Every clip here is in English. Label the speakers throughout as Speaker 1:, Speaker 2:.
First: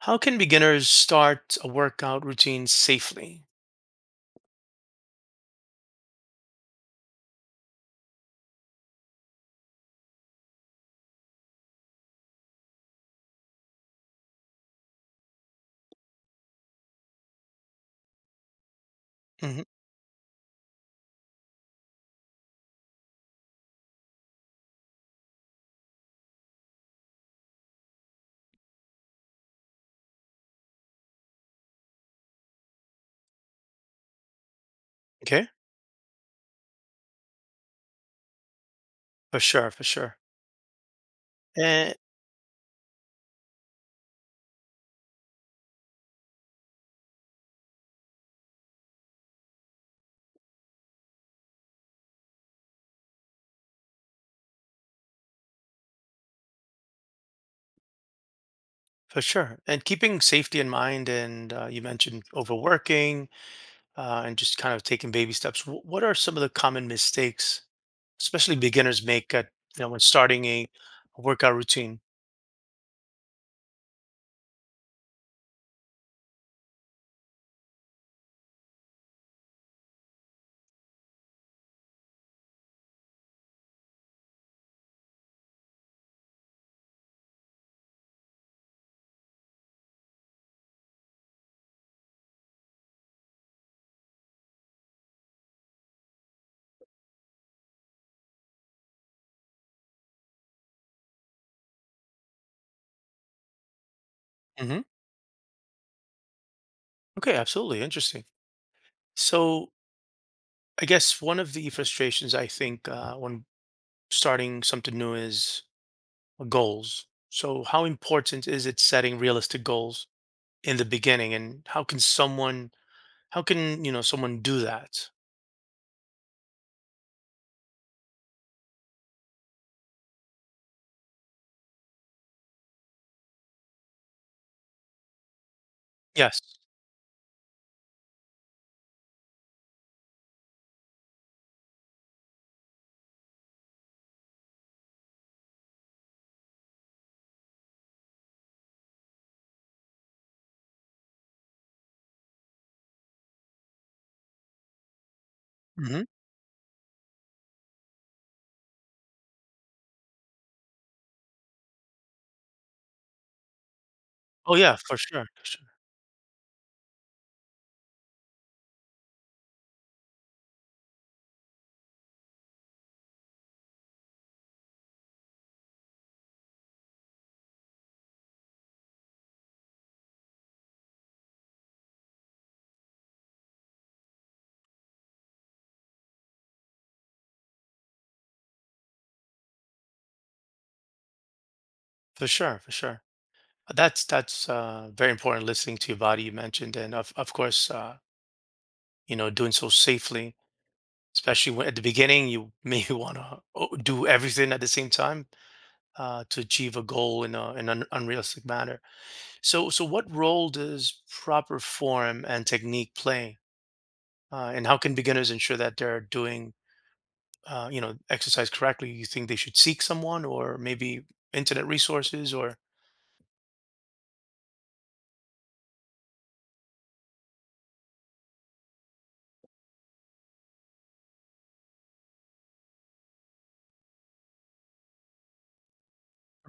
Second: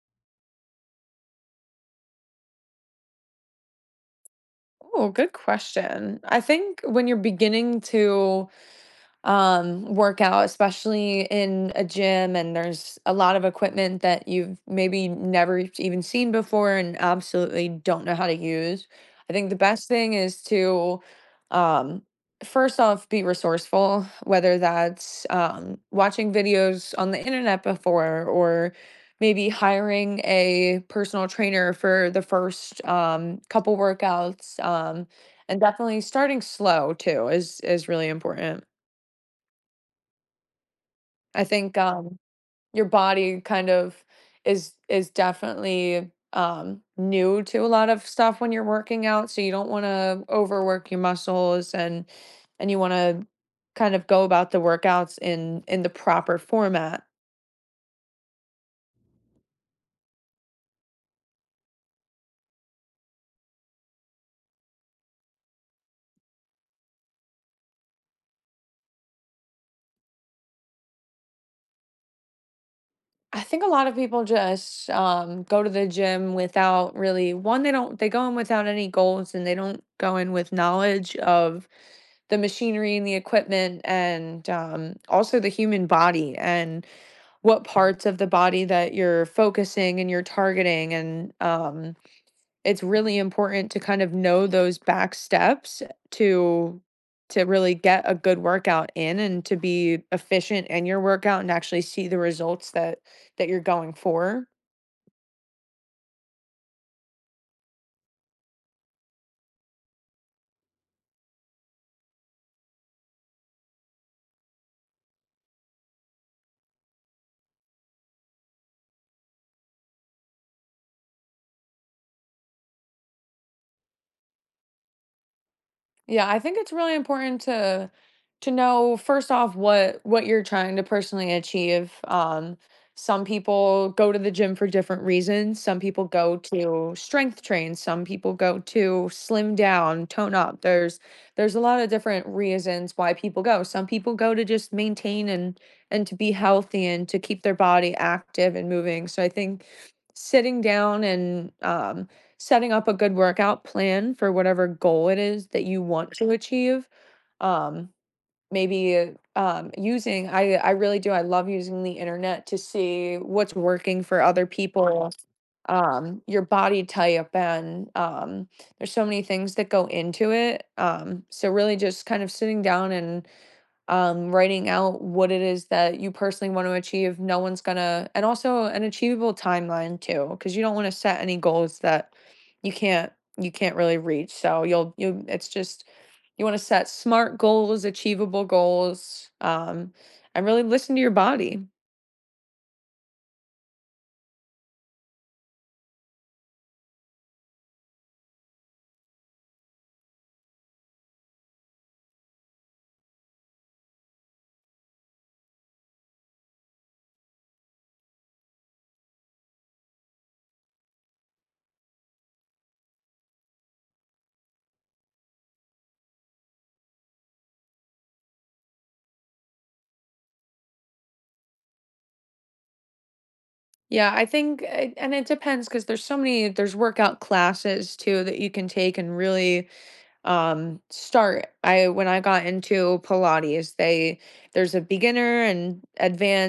Speaker 1: How can beginners start a workout routine safely?
Speaker 2: Oh, good question. I think when you're beginning to workout, especially in a gym, and there's a lot of equipment that you've maybe never even seen before and absolutely don't know how to use, I think the
Speaker 1: Hmm.
Speaker 2: best thing is to um first off be resourceful, whether that's watching videos on the internet before, or maybe hiring a personal trainer for the first couple workouts.
Speaker 1: Okay,
Speaker 2: And definitely starting slow too is really important.
Speaker 1: for sure, for sure.
Speaker 2: I think,
Speaker 1: And
Speaker 2: your body kind of is definitely, new to a lot of stuff when you're working out, so you don't wanna overwork your muscles, and you wanna kind of go about the workouts in the proper format.
Speaker 1: for sure. And keeping safety in mind, and you mentioned overworking, and just kind of taking baby steps. What are some of the common mistakes, especially beginners make, at, when starting a workout routine?
Speaker 2: I think a lot of people just, go to the gym without really one, they go in without any goals, and they don't go in with knowledge of the machinery and the equipment, and, also the human body, and what parts of the body that you're focusing and you're targeting. And it's really important to kind of know those back steps to really get a good workout in and to be efficient in your workout and actually see the results that you're going for.
Speaker 1: Hmm. Okay, absolutely, interesting. So I guess one of the frustrations I think when starting something new is goals. So how important is it setting realistic goals in the beginning, and how can someone, how can someone do that?
Speaker 2: Yeah, I think it's really important to know first off what you're trying to personally achieve. Some people go to the gym for different reasons. Some people go
Speaker 1: Yes.
Speaker 2: to strength train. Some people go to slim down, tone up. There's a lot of different reasons why people go. Some people go to just maintain and to be healthy and to keep their body active and moving. So I think sitting down and setting up a good workout plan for whatever goal it is that you
Speaker 1: Hmm.
Speaker 2: want to achieve. Um, Maybe using I really do I love using the internet to see what's working for other
Speaker 1: Oh yeah, for
Speaker 2: people,
Speaker 1: sure, for sure,
Speaker 2: your body type, and there's so many things that go into it. So really just kind of sitting down and writing out what it is that you personally want to achieve. No one's gonna, and also an achievable timeline too, because you don't want to set any goals that you can't really reach. So you'll you it's just you want to set smart goals, achievable goals, and really listen to your body.
Speaker 1: for sure, for sure. That's that's very important. Listening to your body, you mentioned, and of course, you know, doing so safely, especially when, at the beginning, you may want to do everything at the same time to achieve a goal in a, in an unrealistic manner. So, so what role does proper form and technique play, and how can beginners ensure that they're doing, you know, exercise correctly? You think they should seek someone, or maybe internet resources, or
Speaker 2: Yeah, I think, and it depends, because there's so many, there's workout classes too that you can take, and really, start I when I got into Pilates, they there's a beginner and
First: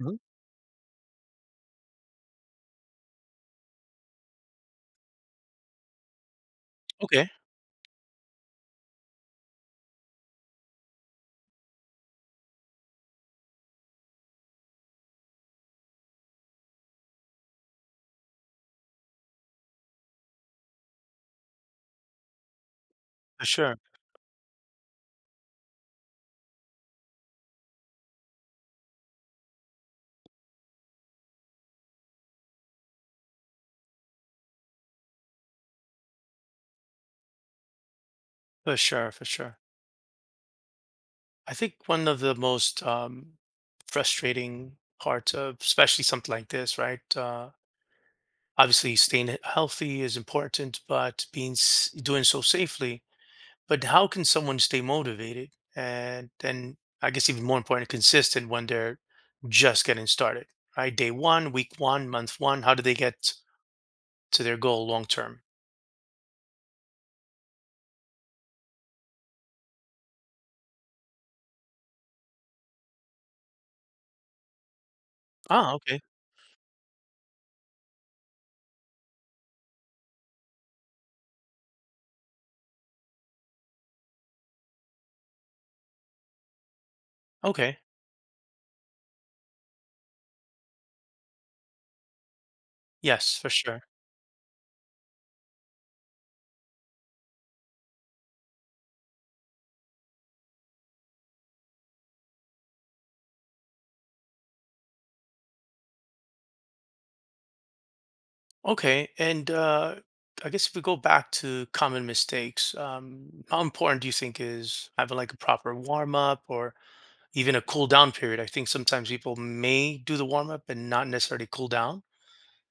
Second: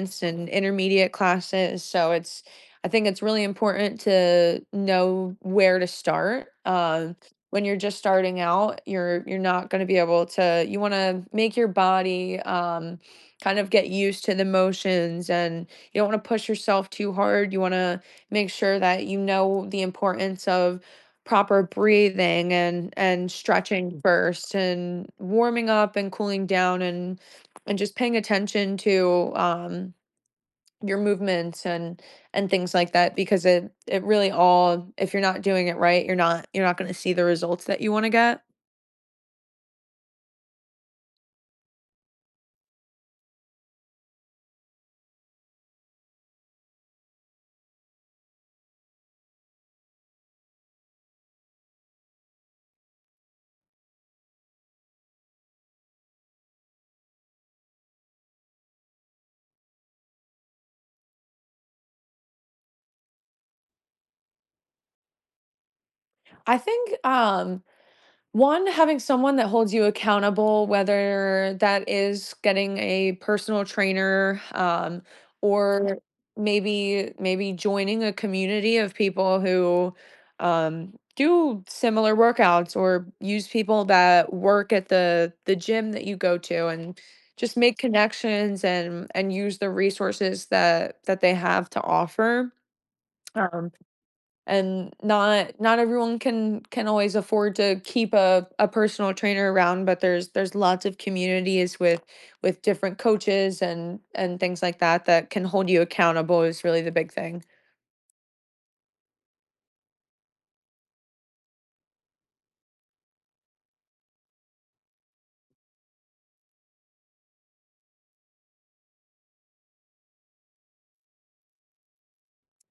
Speaker 1: Mhm.
Speaker 2: and intermediate classes, so it's I think it's really important to know where to start.
Speaker 1: Okay,
Speaker 2: When you're just starting out, you're not going to be able to, you want to make your body kind of get used to the motions, and you don't want to push yourself too hard. You want to make sure that you know the importance of proper breathing and
Speaker 1: for sure,
Speaker 2: stretching first, and warming up and cooling down, and just paying attention to your movements and things like that, because it really all, if you're not doing it right, you're not going to see the results that you want to get.
Speaker 1: for sure, for sure. I think one of the most frustrating parts of, especially something like this, right? Obviously, staying healthy is important, but doing so safely. But how can someone stay motivated and then, I guess, even more important, consistent when they're just getting started, right? Day one, week one, month one. How do they get to their goal long term?
Speaker 2: I think, one, having someone that holds you accountable, whether that is getting a personal trainer,
Speaker 1: Ah,
Speaker 2: or
Speaker 1: okay,
Speaker 2: maybe joining a community of people who do similar workouts, or use people that work at the gym that you go to, and just make
Speaker 1: okay,
Speaker 2: connections, and use the resources that they have to offer.
Speaker 1: yes, for
Speaker 2: Um,
Speaker 1: sure.
Speaker 2: and not everyone can always afford to keep a personal trainer around, but there's lots of communities with different coaches and things like that, that can hold you accountable, is really the big thing.
Speaker 1: Okay, and I guess if we go back to common mistakes, how important do you think is having like a proper warm up or even a cool down period? I think sometimes people may do the warm up and not necessarily cool down.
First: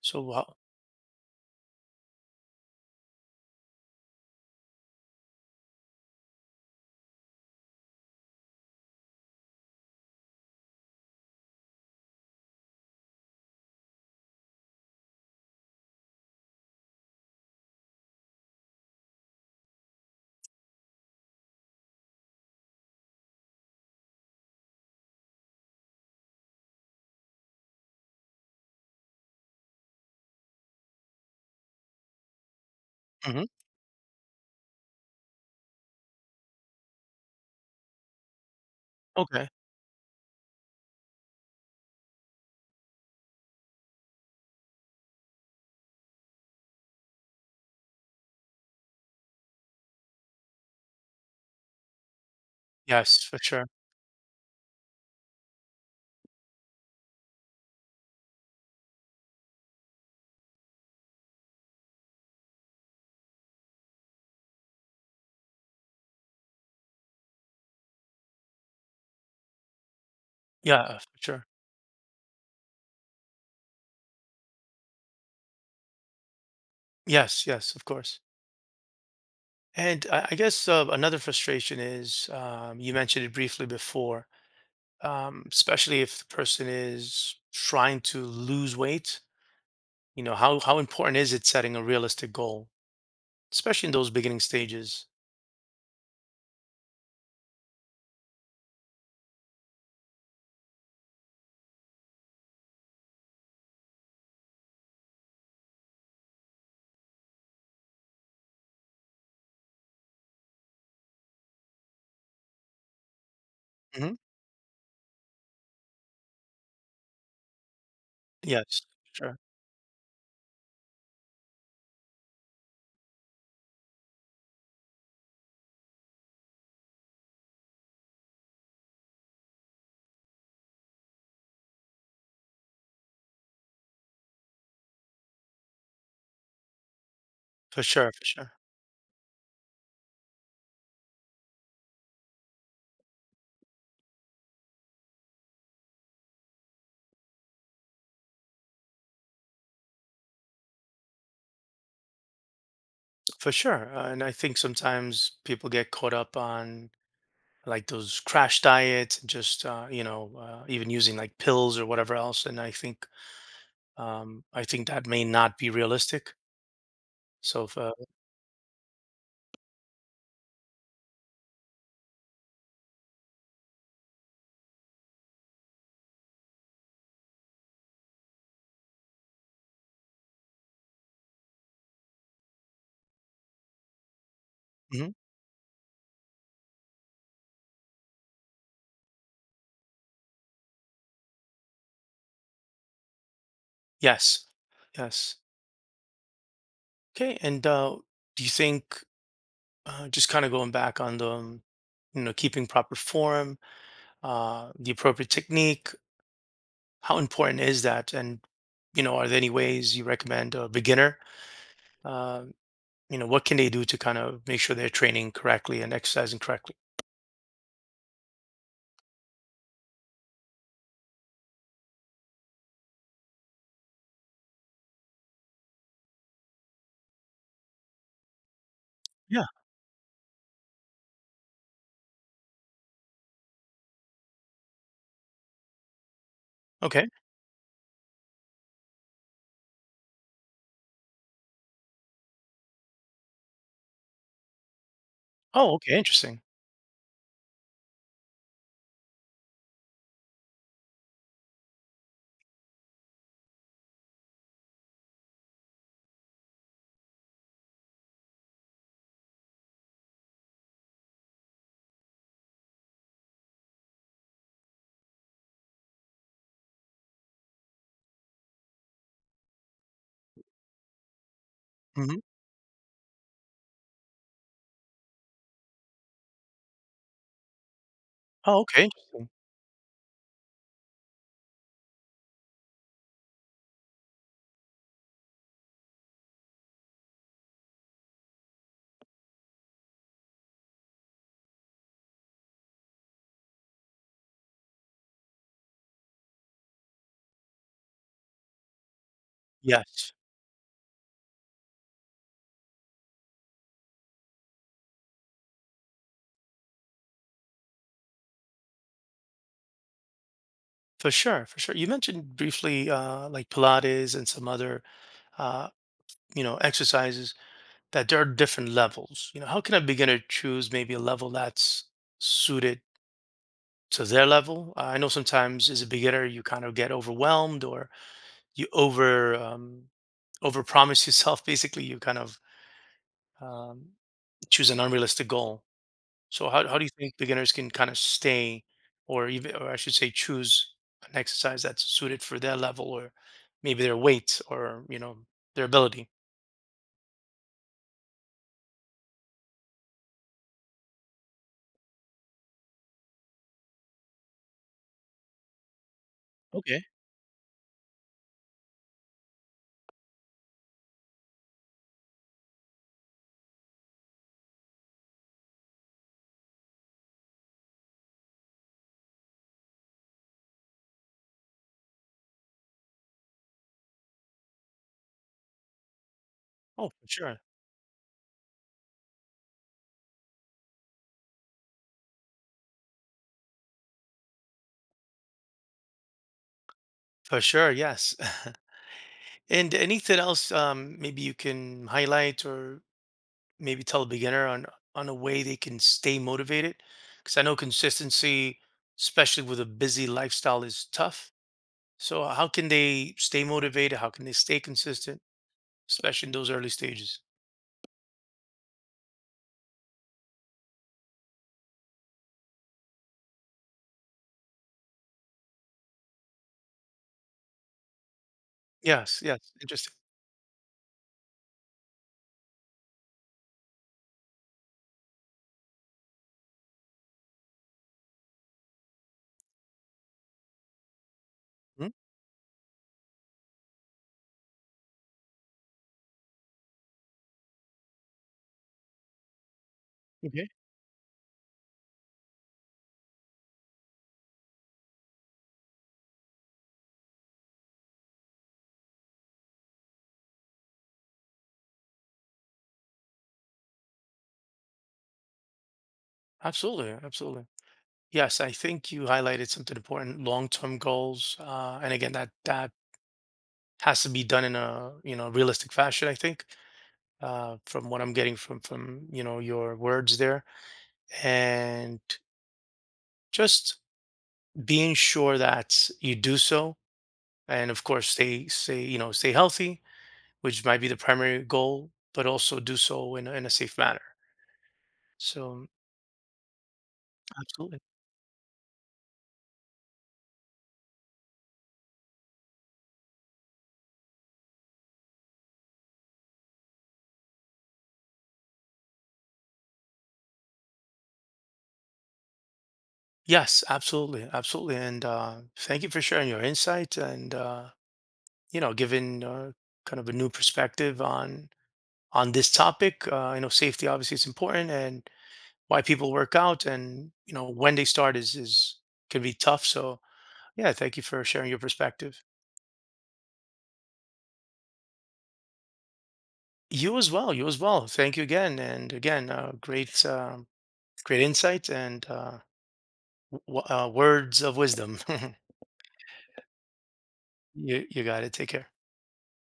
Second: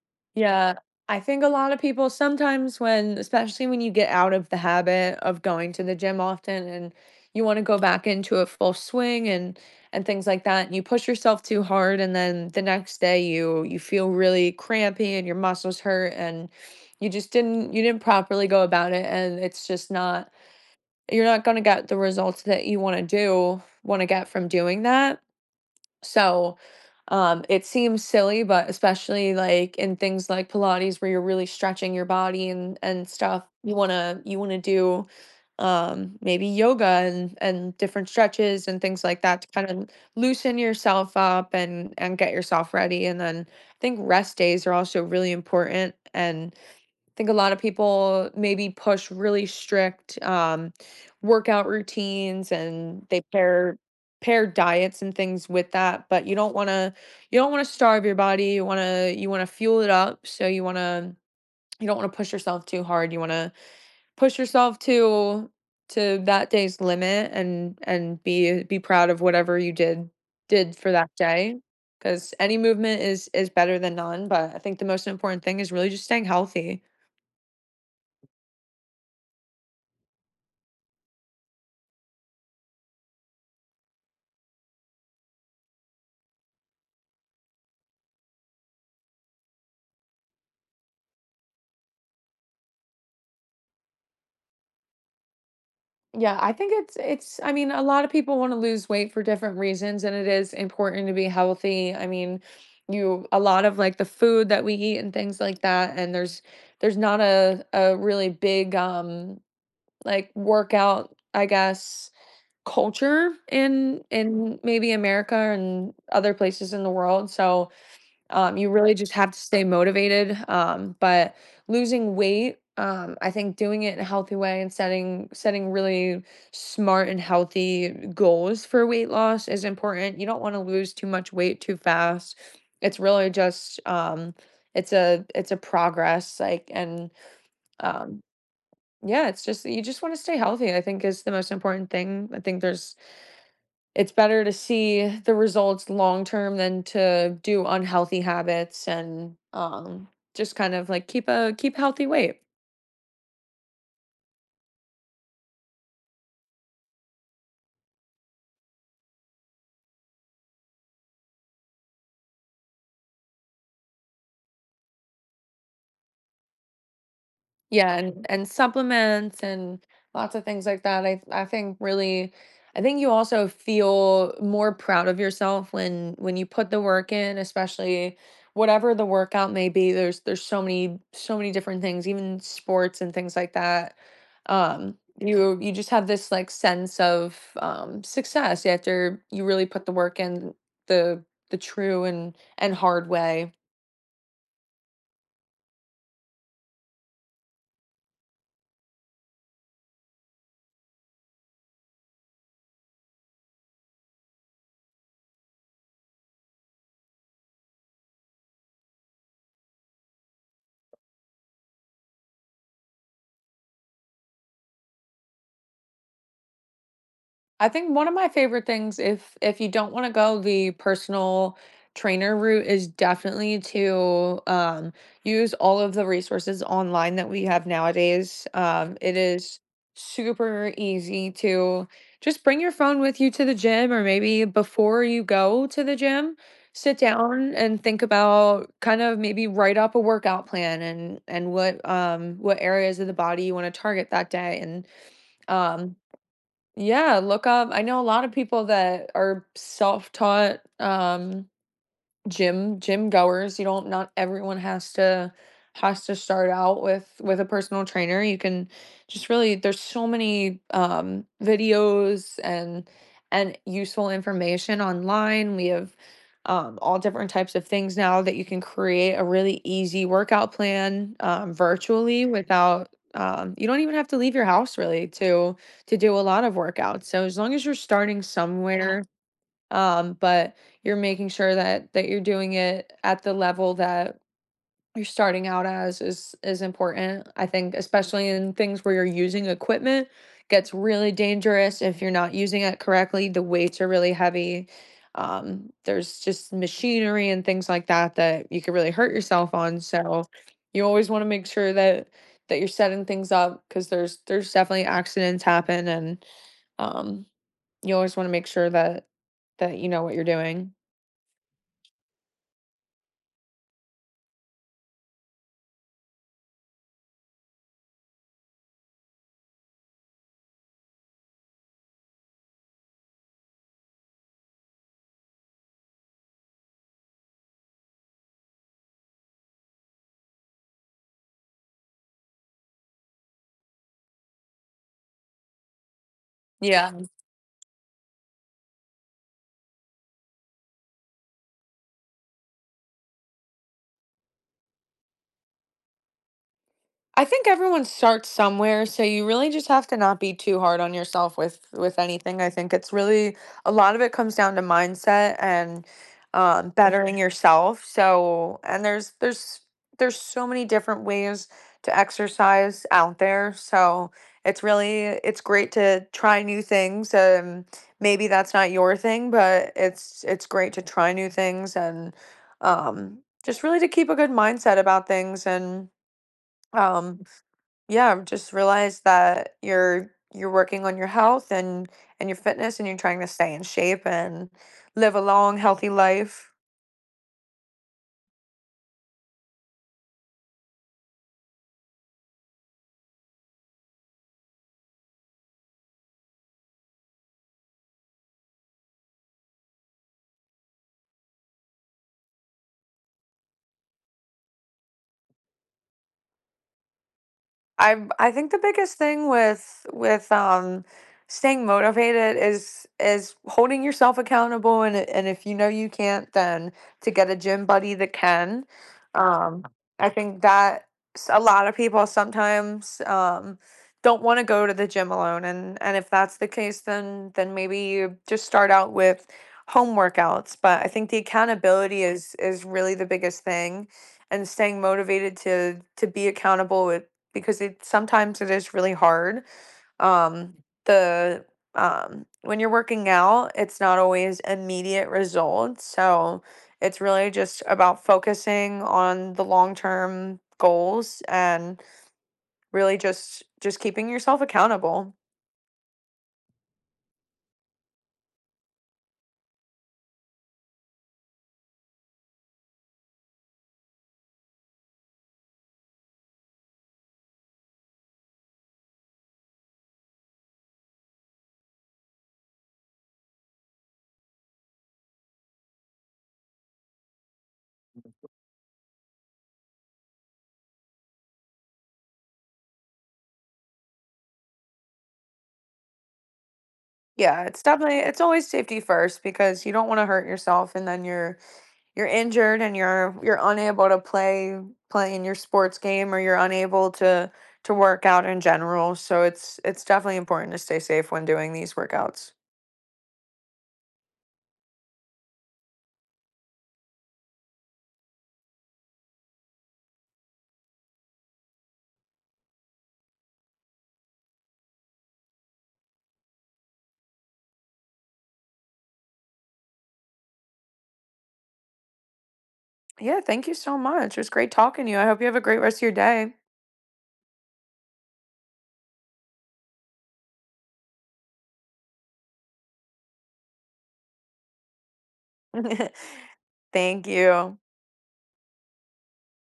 Speaker 1: So, wow.
Speaker 2: Yeah, I think a lot of people sometimes, when especially when you get out of the habit of going to the gym often, and you wanna go back into a full swing, and things like that, and you push yourself too hard, and then the next day you feel really crampy and your muscles hurt, and you didn't properly go about it, and it's just not you're not gonna get the results that you wanna do wanna get from doing that. So it seems silly, but especially like in things like Pilates where you're really stretching your body and stuff,
Speaker 1: Hmm.
Speaker 2: you wanna do maybe yoga and different stretches and things like that to
Speaker 1: Okay.
Speaker 2: kind of loosen yourself up, and get yourself ready. And then I think rest days are also really important, and think a lot of people maybe push really strict workout routines, and they
Speaker 1: Yes, for sure.
Speaker 2: pair diets and things with that. But you don't want to starve your body. You want to fuel it up. So you want to, you don't want to push yourself too hard. You want to push yourself to that day's limit, and be proud of whatever you did for
Speaker 1: Yeah, for
Speaker 2: that
Speaker 1: sure.
Speaker 2: day. Because any movement is better than none. But I think the most important thing is really just staying healthy.
Speaker 1: Yes, yes, of course. And I guess another frustration is you mentioned it briefly before, especially if the person is trying to lose weight. You know, how important is it setting a realistic goal, especially in those beginning stages?
Speaker 2: Yeah, I think it's I mean, a lot of people want to lose weight for different reasons, and it is important to be healthy. I mean, you a lot of like the food that we eat and things like that, and there's not a really big like workout, I guess, culture in
Speaker 1: Hmm.
Speaker 2: in maybe America and other places in the world. So you
Speaker 1: Yes,
Speaker 2: really just have
Speaker 1: sure.
Speaker 2: to stay motivated. But losing weight, I think doing it in a healthy way, and setting really smart and healthy goals for weight loss, is important. You don't want to lose too much weight too fast. It's really just it's a progress like. and
Speaker 1: For sure,
Speaker 2: um,
Speaker 1: for sure.
Speaker 2: yeah, it's just, you just want to stay healthy, I think, is the most important thing. I think there's it's better to see the results long term than to do unhealthy habits, and just kind of like keep healthy weight.
Speaker 1: For sure. And I think sometimes people get caught up on like those crash diets, and just even using like pills or whatever else. And I think that may not be realistic. So, if,
Speaker 2: Yeah, and supplements and lots of things like that. I think you also feel more proud of yourself when you put the work in, especially whatever the workout may be. There's so many different things, even sports and things like that.
Speaker 1: mhm.
Speaker 2: You just have this like sense of success after you really put the work in the the true and hard way.
Speaker 1: Yes, yes. Okay. And do you think just kind of going back on the, you know, keeping proper form, the appropriate technique? How important is that? And you know, are there any ways you recommend a beginner? Uh, you know, what can they do to kind of make sure they're training correctly and exercising correctly?
Speaker 2: I think one of my favorite things, if you don't wanna go the personal trainer route, is definitely to, use all of the resources online that we have nowadays. It
Speaker 1: Yeah.
Speaker 2: is super easy to just bring your phone with you to the gym, or maybe before you go to the gym, sit
Speaker 1: Okay.
Speaker 2: down and think about kind of maybe write up a workout plan, and what areas of the body you wanna target that day, and,
Speaker 1: Oh, okay.
Speaker 2: um
Speaker 1: Interesting.
Speaker 2: yeah, look up, I know a lot of people that are self-taught, gym goers. You don't Not everyone has to start out with a personal trainer. You can just really, there's so many videos and useful information online. We have all different types of things now, that you can create a really easy workout plan
Speaker 1: Hmm.
Speaker 2: virtually, without, you don't even have to leave your house, really, to do a lot of workouts. So as long as you're starting
Speaker 1: Oh, okay.
Speaker 2: somewhere,
Speaker 1: Interesting.
Speaker 2: but you're making sure that you're doing it at the level that you're starting out as, is important. I think especially in things where you're using equipment, gets really dangerous if you're not using it correctly. The weights are really heavy. There's just machinery and things like that that you could really hurt yourself on.
Speaker 1: Yes,
Speaker 2: So you always want to make sure that you're setting things up, because there's definitely accidents happen, and um you always wanna make sure that you know what you're doing.
Speaker 1: for sure. For sure. You mentioned briefly like Pilates and some other uh, you know exercises that there are different levels. You know, how can a beginner choose maybe a level that's suited to their level. I know sometimes as a beginner, you kind of get overwhelmed or you overpromise yourself. Basically, you kind of um, choose an unrealistic goal. So how do you
Speaker 2: Yeah.
Speaker 1: think beginners can kind of stay, or even, or I should say, choose an exercise that's suited for their level or maybe their weight or you know their ability?
Speaker 2: I think everyone starts somewhere, so you really just have to not be too hard on yourself with anything. I think it's really, a lot of it comes down to mindset and
Speaker 1: Okay.
Speaker 2: bettering yourself. So, and there's so many different ways to exercise out there. So it's really, it's great to try new things. Maybe that's not your thing, but it's great to try new things, and um, just really to keep a good mindset about things. And.
Speaker 1: Oh, for
Speaker 2: Um,
Speaker 1: sure.
Speaker 2: yeah, I've just realize that you're working on your health and your fitness, and you're trying to stay in shape and live a long, healthy life.
Speaker 1: For sure, yes. And anything else maybe you can highlight or maybe tell a beginner on a way they can stay motivated because I know consistency, especially with a busy lifestyle, is tough. So how can they stay motivated, how can they stay consistent, especially in those early stages?
Speaker 2: I think the biggest thing with staying motivated is holding yourself accountable, and if you know you can't, then to get a gym buddy that can.
Speaker 1: Yes, yes,
Speaker 2: Um
Speaker 1: interesting.
Speaker 2: I think that, a lot of people sometimes don't want to go to the gym alone, and if that's the case, then maybe you just start out with home workouts. But I think the
Speaker 1: Mhm.
Speaker 2: accountability is really the biggest thing, and staying motivated to be accountable, because it sometimes it is really hard.
Speaker 1: Okay,
Speaker 2: Um, the When you're working out, it's not always immediate results. So it's really just about focusing on the long term goals, and really just keeping yourself accountable.
Speaker 1: absolutely, absolutely, yes. I think you highlighted something important: long-term goals, and again, that has to be done in a you know realistic fashion. I think from what I'm getting from you know your words there, and just being sure that you do so, and of course stay you know stay healthy, which might be the primary goal, but also do so in, in a safe manner. So
Speaker 2: Yeah,
Speaker 1: absolutely,
Speaker 2: it's always safety first, because you don't want to hurt yourself, and then you're injured, and you're unable to play in your sports game, or you're unable to work out in general. So it's definitely important to stay safe when doing these workouts.
Speaker 1: yes, absolutely, absolutely. And thank you for sharing your insight and you know giving kind of a new perspective on this topic. You know, safety obviously is important, and why people work out, and you know when they start is can be tough. So yeah, thank you for sharing your perspective.
Speaker 2: Yeah, thank you so much. It was great talking to you. I hope you have a great rest of your day.
Speaker 1: You as well. You as well. Thank you again. And again, great, great insight and words of wisdom.
Speaker 2: Thank you.
Speaker 1: You got it. Take care.